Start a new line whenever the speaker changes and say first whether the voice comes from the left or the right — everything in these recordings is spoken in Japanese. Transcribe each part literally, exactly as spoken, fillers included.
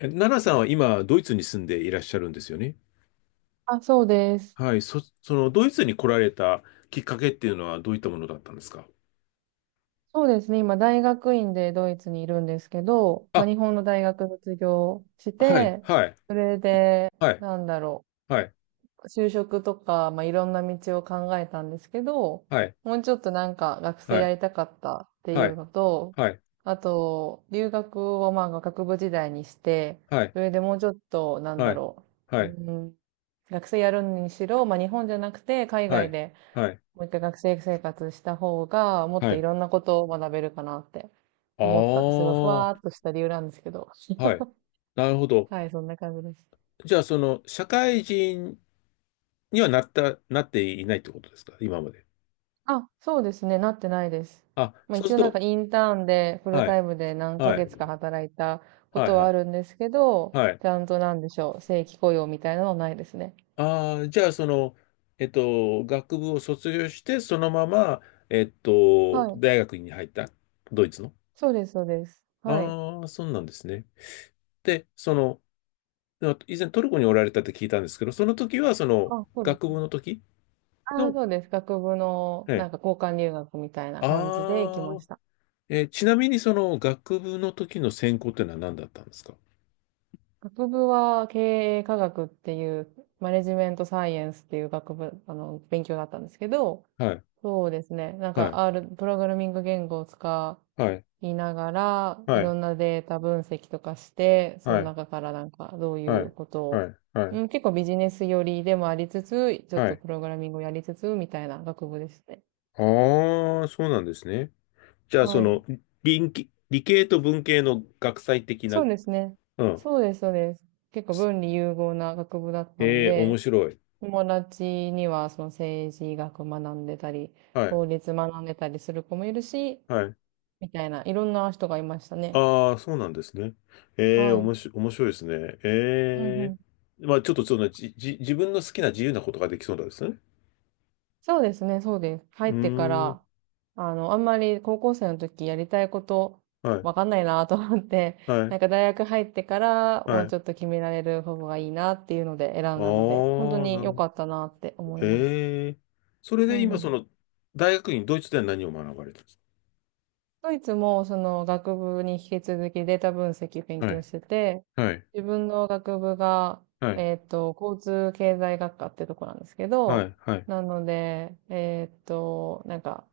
left: え奈々さんは今、ドイツに住んでいらっしゃるんですよね。
right: あ、そうです。
left: はい。そ、その、ドイツに来られたきっかけっていうのはどういったものだったんですか？
right: そうですね。今、大学院でドイツにいるんですけど、まあ、
left: あ、
right: 日本の大学卒業し
left: はい、
right: て、
left: はい、
right: それで、
left: はい、
right: なんだろ
left: はい、
right: う、就職とか、まあ、いろんな道を考えたんですけど、
left: はい、
right: もうちょっとなんか学
left: は
right: 生や
left: い、
right: りたかったってい
left: は
right: う
left: い、
right: のと、あと、留学をまあ学部時代にして、
left: はい、
right: それでもうちょっと、なん
left: は
right: だ
left: い、
right: ろう、
left: はい、
right: うん、学生やるにしろ、まあ、日本じゃなくて海
left: は
right: 外
left: い、
right: で
left: はい、はい、
right: もう一回学生生活した方が、もっ
left: は
right: とい
left: い。
right: ろんなことを学べるかなって
left: あ
right: 思ったって、すごいふわー
left: あ、
right: っとした理由なんですけど。
left: はい。なるほど。
right: はい、そんな感じです。
left: じゃあ、その、社会人にはなった、なっていないってことですか今まで。
right: あ、そうですね、なってないです。
left: あ、
right: まあ
left: そう
right: 一
left: す
right: 応
left: る
right: なんか
left: と、
right: インターンでフル
left: は
right: タ
left: い、
right: イムで何ヶ
left: はい、
right: 月か働いたこ
left: はい、
right: と
left: は
right: はあ
left: い、
right: るんですけど、
left: はい。
right: ちゃんとなんでしょう、正規雇用みたいなのはないですね。
left: ああ、じゃあ、その、えっと、学部を卒業して、そのまま、えっと、
right: はい。
left: 大学に入った、ドイツの。
right: そうです、そうです。はい。
left: ああ、そうなんですね。で、その、あ、以前トルコにおられたって聞いたんですけど、その時は、その、
right: あ、そうで
left: 学
right: す
left: 部
right: ね。
left: の時
right: あ、
left: の、
right: そうです。学部の
left: え
right: な
left: え、
right: んか交換留学みたいな感じで行き
left: あ
right: ま
left: あ、
right: した。
left: えーちなみに、その、学部の時の専攻ってのは何だったんですか？
right: 学部は経営科学っていう、マネジメントサイエンスっていう学部、あの、勉強だったんですけど、
left: はい、
right: そうですね。なん
left: は
right: か
left: い、
right: R、プログラミング言語を使
left: はい、
right: いながら、
left: は
right: いろ
left: い、
right: んなデータ分析とかして、そ
left: は
right: の
left: い、
right: 中からなんかどうい
left: は
right: う
left: い、
right: こと
left: は
right: を、
left: い、はい、
right: うん、結構ビジネス寄りでもありつつ、ちょっ
left: は
right: と
left: い。
right: プログラミングをやりつつ、みたいな学部ですね。
left: ああ、そうなんですね。じゃあ、
right: は
left: そ
right: い。
left: の、理系、理系と文系の学際的な、
right: そうです
left: う
right: ね。
left: ん。
right: そうです、そうです。結構文理融合な学部だったの
left: ええ、面
right: で、
left: 白い。
right: 友達にはその政治学学んでたり、
left: はい。
right: 法律学んでたりする子もいるし、
left: はい。
right: みたいな、いろんな人がいましたね。
left: ああ、そうなんですね。ええ、
right: は
left: お
right: い。
left: もし、面白いですね。
right: うんう
left: え
right: ん。
left: え。まあ、ちょっとその、じ、じ、自分の好きな自由なことができそうなんですね。
right: そうですね、そうです。入
left: う
right: ってか
left: ーん。
right: ら、あの、あんまり高校生の時やりたいこと、
left: はい。
right: わかんないなと思って、
left: は
right: な
left: い。
right: んか大学入ってから、
left: は
right: もう
left: い。
right: ちょっと決められる方がいいなっていうので選
left: あ
right: んだので、本当
left: あ、な
right: に
left: る
right: 良
left: ほど。
right: かったなって思います。
left: ええ。それ
right: う
left: で
right: んう
left: 今、そ
right: ん。
left: の、大学院、ドイツでは何を学ばれたんです
right: ドイツもその学部に引き続きデータ分析勉
left: か？は
right: 強
left: い。
right: してて、
left: はい。
right: 自分の学部が、
left: はい。
right: えっと、交通経済学科ってとこなんですけ
left: は
right: ど、
left: い。はい。
right: なので、えっと、なんか、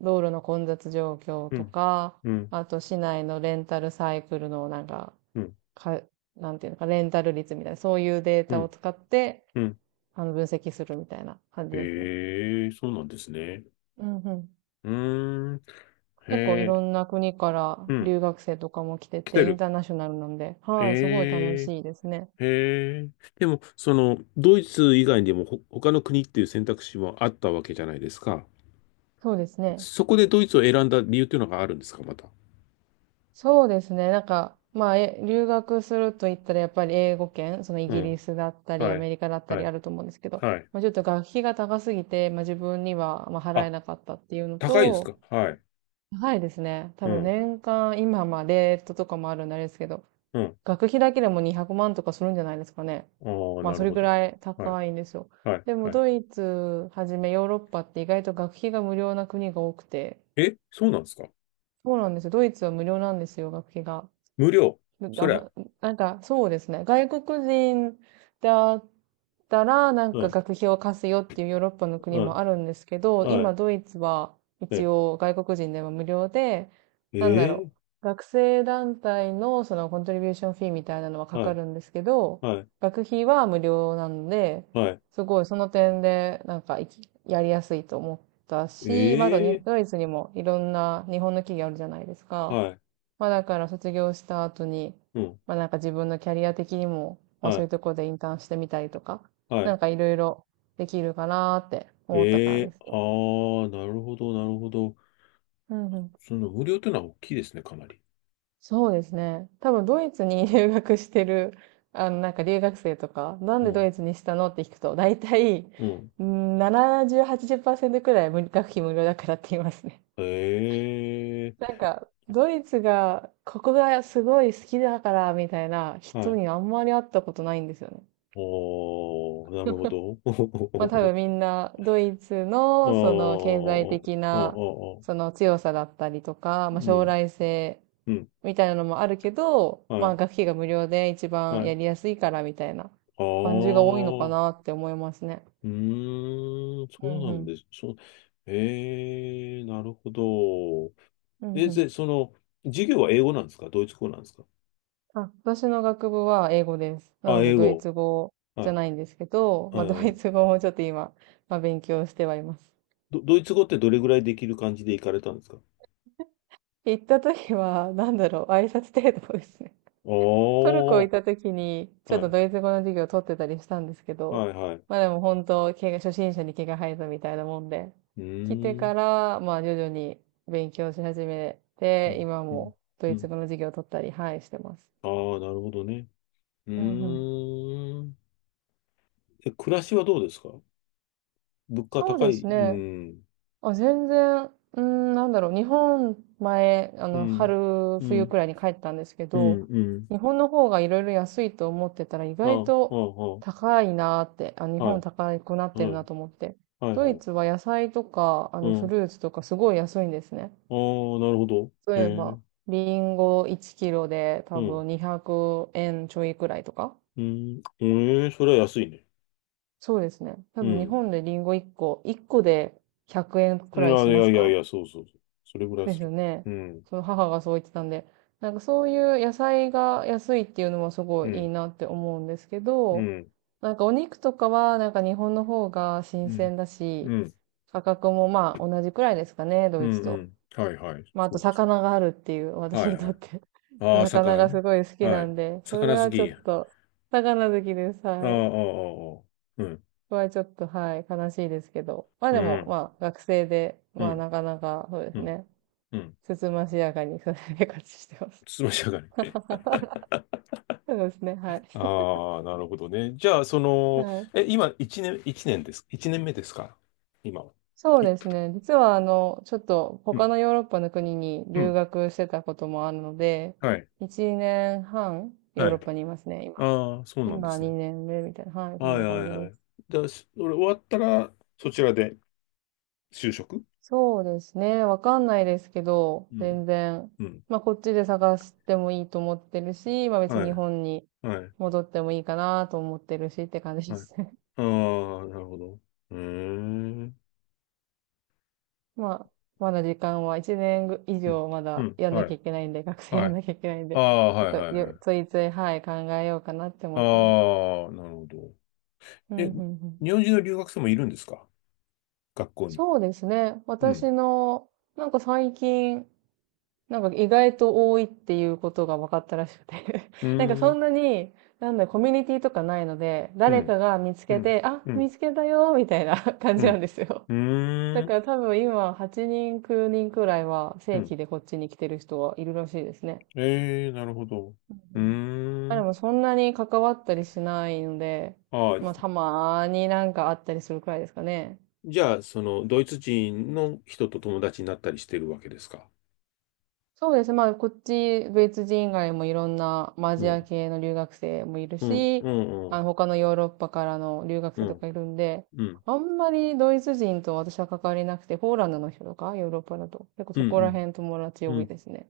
right: 道路の混雑状況
left: う
right: と
left: ん。
right: か、
left: うん。
right: あと市内のレンタルサイクルのなんか、
left: うん。
right: か、なんていうのか、レンタル率みたいな、そういうデー
left: う
right: タを
left: ん。
right: 使って、
left: うん。
right: あの、分析するみたいな感じですね。
left: ええ、そうなんですね。
right: うんうん。
left: うーん。へ
right: 結構い
left: え、
right: ろんな国から
left: うん。
right: 留学生とかも来て
left: 来
right: て、
left: て
right: イン
left: る。
right: ターナショナルなんで、はい、すごい楽
left: え
right: しいですね。
left: え、へえ。でも、その、ドイツ以外にもほ他の国っていう選択肢もあったわけじゃないですか。
right: そうですね。
left: そこでドイツを選んだ理由っていうのがあるんですか、また。
right: そうですね。なんか、まあ、え、留学すると言ったらやっぱり英語圏、そのイ
left: う
right: ギリ
left: ん。
right: スだったり、ア
left: はい。
right: メリカだった
left: は
right: りあ
left: い。
right: ると思うんですけど、
left: はい。
right: まあ、ちょっと学費が高すぎて、まあ自分にはまあ払
left: あ、
right: えなかったっていうの
left: 高いんです
right: と、
left: か？はい。
right: 高いですね。多
left: う
right: 分
left: ん。
right: 年間、今まあレートとかもあるんであれですけど、
left: うん。
right: 学費だけでもにひゃくまんとかするんじゃないですかね。
left: ああ、
right: まあ
left: な
right: そ
left: る
right: れ
left: ほ
right: ぐ
left: ど。
right: らい
left: はい。
right: 高いんですよ。
left: はい。
right: でも
left: はい。
right: ドイツはじめヨーロッパって意外と学費が無料な国が多くて、
left: え、そうなんですか？
right: そうなんですよ。ドイツは無料なんですよ、学費が。
left: 無料。そりゃ。
right: ななんか、そうですね。外国人だったら、なん
left: は
right: か
left: い。
right: 学費を貸すよっていうヨーロッパの国
left: は
right: も
left: い。
right: あるんですけど、
left: は
right: 今
left: い。
right: ドイツは一
left: え
right: 応外国人でも無料で、なんだろ
left: え、
right: う。学生団体のそのコントリビューションフィーみたいなのは
left: ー
right: か
left: は
right: か
left: い。
right: るんですけど、
left: はい。
right: 学費は無料なんで、
left: はい。
right: すごいその点でなんかいきやりやすいと思ったし、まだに
left: ええ、
right: ドイツにもいろんな日本の企業あるじゃないですか。
left: はい。
right: まあだから卒業した後に、
left: うん。
right: まあなんか自分のキャリア的にも、まあ
left: は
right: そうい
left: い。
right: うところでインターンしてみたりとか、
left: は
right: な
left: い。
right: んかいろいろできるかなーって思ったか
left: え
right: らで
left: え、
right: すね。
left: ああ、ー、なるほど、なるほど。
right: うんうん。
left: その無料というのは大きいですね、かなり。
right: そうですね。多分ドイツに 留学してる、あのなんか留学生とか、なん
left: う
right: でド
left: ん。
right: イツにしたのって聞くと、大体、
left: うん。
right: うんななじゅう、はちじゅうパーセントくらい無学費無料だからって言いますね。
left: え
right: な
left: え、
right: んか、ドイツが、ここがすごい好きだから、みたいな
left: は
right: 人
left: い。
right: にあんまり会ったことないんですよね。
left: おー、なるほど。
right: まあ 多分みんなドイツ
left: あ
right: のその経済
left: ー
right: 的
left: あ、ああ、
right: な
left: あ
right: そ
left: あ、
right: の強さだったりとか、
left: う
right: まあ将
left: ん、
right: 来性
left: うん。
right: みたいなのもあるけど、
left: は
right: まあ
left: い、
right: 学費が無料で一
left: は
right: 番や
left: い。
right: りやすいからみたいな
left: あ
right: 感じが
left: あ、
right: 多いのかなって思いますね。
left: うーん、そ
right: うんう
left: うなん
right: ん。
left: です。そう、ええ、なるほど。
right: うん
left: え、
right: う
left: で、
right: ん。
left: その、授業は英語なんですか、ドイツ語なんですか？
right: あ、私の学部は英語です。な
left: あ、
right: の
left: 英
right: でドイ
left: 語。
right: ツ語じゃ
left: は
right: ないんですけど、
left: い。え
right: まあドイ
left: ー、
right: ツ語もちょっと今、まあ勉強してはいます。
left: ど、ドイツ語ってどれぐらいできる感じで行かれたんですか？
right: 行った時は、なんだろう、挨拶程度ですね。トルコ行
left: お
right: っ
left: ー。
right: た時に、ちょっ
left: は
right: と
left: い。
right: ドイツ語の授業を取ってたりしたんですけ
left: は
right: ど、
left: い、はい。う
right: まあでも本当、毛が、初心者に毛が生えたみたいなもんで、
left: ー
right: 来てか
left: ん。
right: ら、まあ徐々に勉強し始め
left: う
right: て、
left: ん、
right: 今
left: うん、
right: もド
left: う
right: イツ
left: ん。
right: 語の授業を取ったり、はい、してます。
left: ああ、なるほどね。う
right: うんうん。
left: ーん。え、暮らしはどうですか？物価
right: そう
left: 高
right: で
left: い。
right: す
left: う
right: ね。
left: ん。
right: あ、全然、うーん、なんだろう、日本前、あ
left: う
right: の、
left: ん。
right: 春、
left: う
right: 冬く
left: ん。
right: らいに帰ったんですけ
left: う
right: ど、
left: ん。うん。
right: 日本の方がいろいろ安いと思ってたら意
left: あ
right: 外
left: あ、
right: と
left: あ
right: 高いなーって、あ、日
left: あ、
right: 本高くなっ
left: ああ、
right: てる
left: はい。
right: なと思って。
left: はい。
right: ド
left: はい、は
right: イ
left: い。
right: ツは野菜とか、あ
left: う
right: の、フ
left: ん。
right: ルーツとかすごい安いんですね。
left: ああ、なるほど。へ
right: 例え
left: え。
right: ば、リンゴいちキロで
left: う
right: 多
left: ん。
right: 分にひゃくえんちょいくらいとか。
left: うん。ええ、それは安いね。
right: そうですね。多
left: う
right: 分日
left: ん。
right: 本でリンゴ1個、1個でひゃくえんくえん
left: い
right: くらい
left: やい
right: しま
left: や
right: す
left: いやい
right: か？
left: や、そうそうそう。それぐらい
right: そうで
left: す
right: すよ
left: る。
right: ね。
left: うん、
right: その母がそう言ってたんで、なんかそういう野菜が安いっていうのもすご
left: う
right: いいい
left: ん、
right: なって思うんですけ
left: う
right: ど、
left: ん、
right: なんかお肉とかはなんか日本の方が新
left: うん、
right: 鮮だし、
left: うん、
right: 価格もまあ同じくらいですかね、ド
left: うん、
right: イツ
left: う
right: と。
left: ん。はいはい。
right: まああ
left: そ
right: と
left: うです。
right: 魚があるっていう、私
left: はい
right: にと
left: は
right: っ
left: い。
right: て
left: ああ、
right: 魚
left: 魚
right: がす
left: ね。
right: ごい好き
left: は
right: な
left: い。
right: んで、それ
left: 魚好
right: はちょっ
left: き。あ
right: と、魚好きです。
left: あ、あ
right: は
left: あ、あ
right: い。
left: あ。うん、
right: これはちょっと、はい、悲しいですけど。まあ
left: う
right: でも、
left: ん、
right: まあ学生で、
left: う
right: まあ
left: ん、
right: なかなか、そうで
left: う
right: す
left: ん、
right: ね。
left: うん。
right: つつましやかにそれで生活してます。
left: つまし上がり。
right: そうですね、はい。
left: ああ、なるほどね。じゃあ、そ の、
right: はい。
left: え、今、一年、一年です。いちねんめですか、今は。
right: そう
left: い、
right: ですね。実は、あの、ちょっと
left: うん、
right: 他のヨーロッパの国に
left: う
right: 留
left: ん。
right: 学してたこともあるので、
left: はい、
right: いちねんはんヨ
left: は
right: ー
left: い。
right: ロッパにいますね、今。
left: ああ、そうなんで
right: 今
left: すね。
right: にねんめみたいな。はい、そん
left: はい
right: な
left: は
right: 感じ
left: いは
right: で
left: い。
right: す。
left: だ、それ終わったら、そちらで。就職。
right: そうですね。わかんないですけど、
left: うん。
right: 全然。
left: うん。
right: まあ、こっちで探してもいいと思ってるし、まあ別
left: は
right: に日
left: い、
right: 本に
left: はい、
right: 戻ってもいいかなと思ってるしって感じ
left: は
right: で
left: い。あ
right: すね。
left: あ、なるほど。うーん。
right: まあ、まだ時間はいちねんぐ以
left: うん、
right: 上ま
left: う
right: だ
left: ん、
right: やんな
left: は
right: きゃ
left: い、
right: いけないんで、学生
left: は
right: やん
left: い。
right: なきゃいけないん
left: あ
right: で、
left: あ、
right: ちょっ
left: はい、
right: と
left: はい、は
right: ゆつ
left: い。
right: いつい、はい、考えようかなって思ってます。
left: ああ、なるほど。
right: う
left: え、
right: ん、うん、うん。
left: 日本人の留学生もいるんですか、学校に。
right: そうですね。
left: うん。
right: 私の、なんか最近、なんか意外と多いっていうことが分かったらしくて
left: う
right: なんか
left: ー
right: そ
left: ん、
right: んなに、なんだ、コミュニティとかないので、
left: う
right: 誰
left: ん、
right: かが見つ
left: う
right: け
left: ん、
right: て、あ、
left: う
right: 見
left: ん、
right: つけたよ、みたいな 感
left: う
right: じなん
left: ん、
right: ですよ。
left: う
right: だ
left: ー
right: か
left: ん、
right: ら多分今、はちにん、きゅうにんくらいは
left: う
right: 正
left: ん。
right: 規でこっちに来てる人はいるらしいですね。
left: ええ、なるほど。
right: うん
left: うー
right: うん。まあで
left: ん。
right: もそんなに関わったりしないので、
left: ああ、
right: まあたまーになんかあったりするくらいですかね。
left: じゃあ、その、ドイツ人の人と友達になったりしてるわけですか？
right: そうですね。まあこっち、ドイツ人以外もいろんなまあア
left: う
right: ジア
left: ん、
right: 系の留学生もいる
left: うん、
right: し、
left: うん、う
right: あ
left: ん、
right: の他のヨーロッパからの留学
left: う
right: 生と
left: ん、
right: かいるんで、
left: うん。
right: あんまりドイツ人と私は関わりなくて、ポーランドの人とか、ヨーロッパだと、結構
left: う
right: そこら
left: ん
right: 辺友達
left: うん。
right: 多
left: う
right: いですね。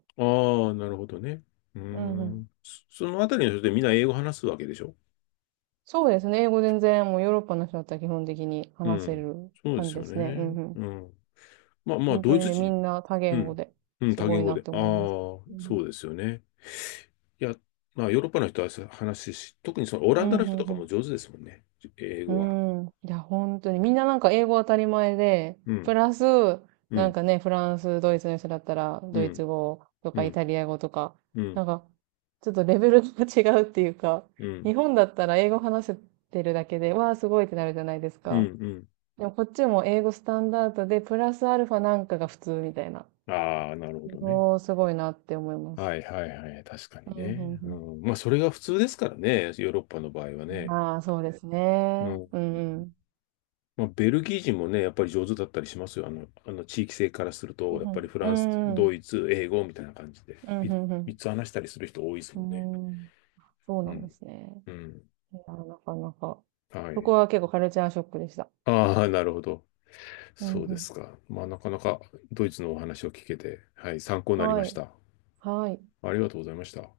left: ん。ああ、なるほどね。うー
right: うんうん。
left: ん。そ、そのあたりの人ってみんな英語話すわけでしょ？
right: そうですね。英語全然もうヨーロッパの人だったら基本的に
left: う
right: 話せ
left: ん。
right: る
left: そうで
right: 感じ
left: す
right: で
left: よ
right: すね。うん
left: ね。
right: うん。
left: うん。まあま
right: ほ
left: あ、
right: んと
left: ドイ
right: に
left: ツ
right: ね、み
left: 人。
right: んな多
left: う
right: 言語
left: ん。
right: で、
left: うん、
right: す
left: 多
right: ご
left: 言
right: い
left: 語
right: なっ
left: で。
right: て
left: ああ、
right: 思います。う
left: そ
right: ん。
left: うですよね。いや、まあ、ヨーロッパの人はさ、話し、特にそのオ
right: う
left: ラン
right: ん、
left: ダ
right: う
left: の人
right: ん
left: とか
right: う
left: も上手ですもんね。英語は。
right: ん。うん。いや、ほんとに、みんななんか英語当たり前で、
left: う
right: プ
left: ん。
right: ラス、
left: う
right: なん
left: ん。
right: かね、フランス、ドイツの人だったら、
left: う
right: ドイ
left: ん。
right: ツ語と
left: う
right: かイ
left: ん。
right: タリア語とか、
left: う
right: な
left: ん。
right: んか、ちょっとレベルが違うっていうか、
left: うん。
right: 日本だったら英語話せてるだけで、わあ、すごいってなるじゃないです
left: うん。う
right: か。
left: ん。
right: でもこっちも英語スタンダードで、プラスアルファなんかが普通みたいな。
left: ああ、なるほどね。
right: もうすごいなって思います。
left: はいはいはい。確か
right: う
left: に
right: ん、うんう
left: ね。う
right: ん。
left: ん、まあ、それが普通ですからね、ヨーロッパの場合はね。
right: まあ、そうです
left: う
right: ね。
left: ん。
right: うんうん。
left: まあ、ベルギー人もね、やっぱり上手だったりしますよ。あの、あの地域性からすると、やっぱりフ
right: う
left: ランス、
right: んう
left: ド
right: ん。
left: イツ、英語みたいな感じで、
right: うんう
left: み
right: んうん。
left: みっつ話したりする人多いです
right: う
left: もんね。
right: んうん。そう
left: う
right: なんで
left: ん。
right: すね。
left: うん。
right: いや、なかなか。
left: は
right: そこ
left: い。
right: は結構カルチャーショックでした。
left: ああ、なるほど。
right: うん
left: そう
right: う
left: です
right: ん。
left: か。まあ、なかなかドイツのお話を聞けて、はい、参考になり
right: は
left: まし
right: い。
left: た。
right: はい。
left: ありがとうございました。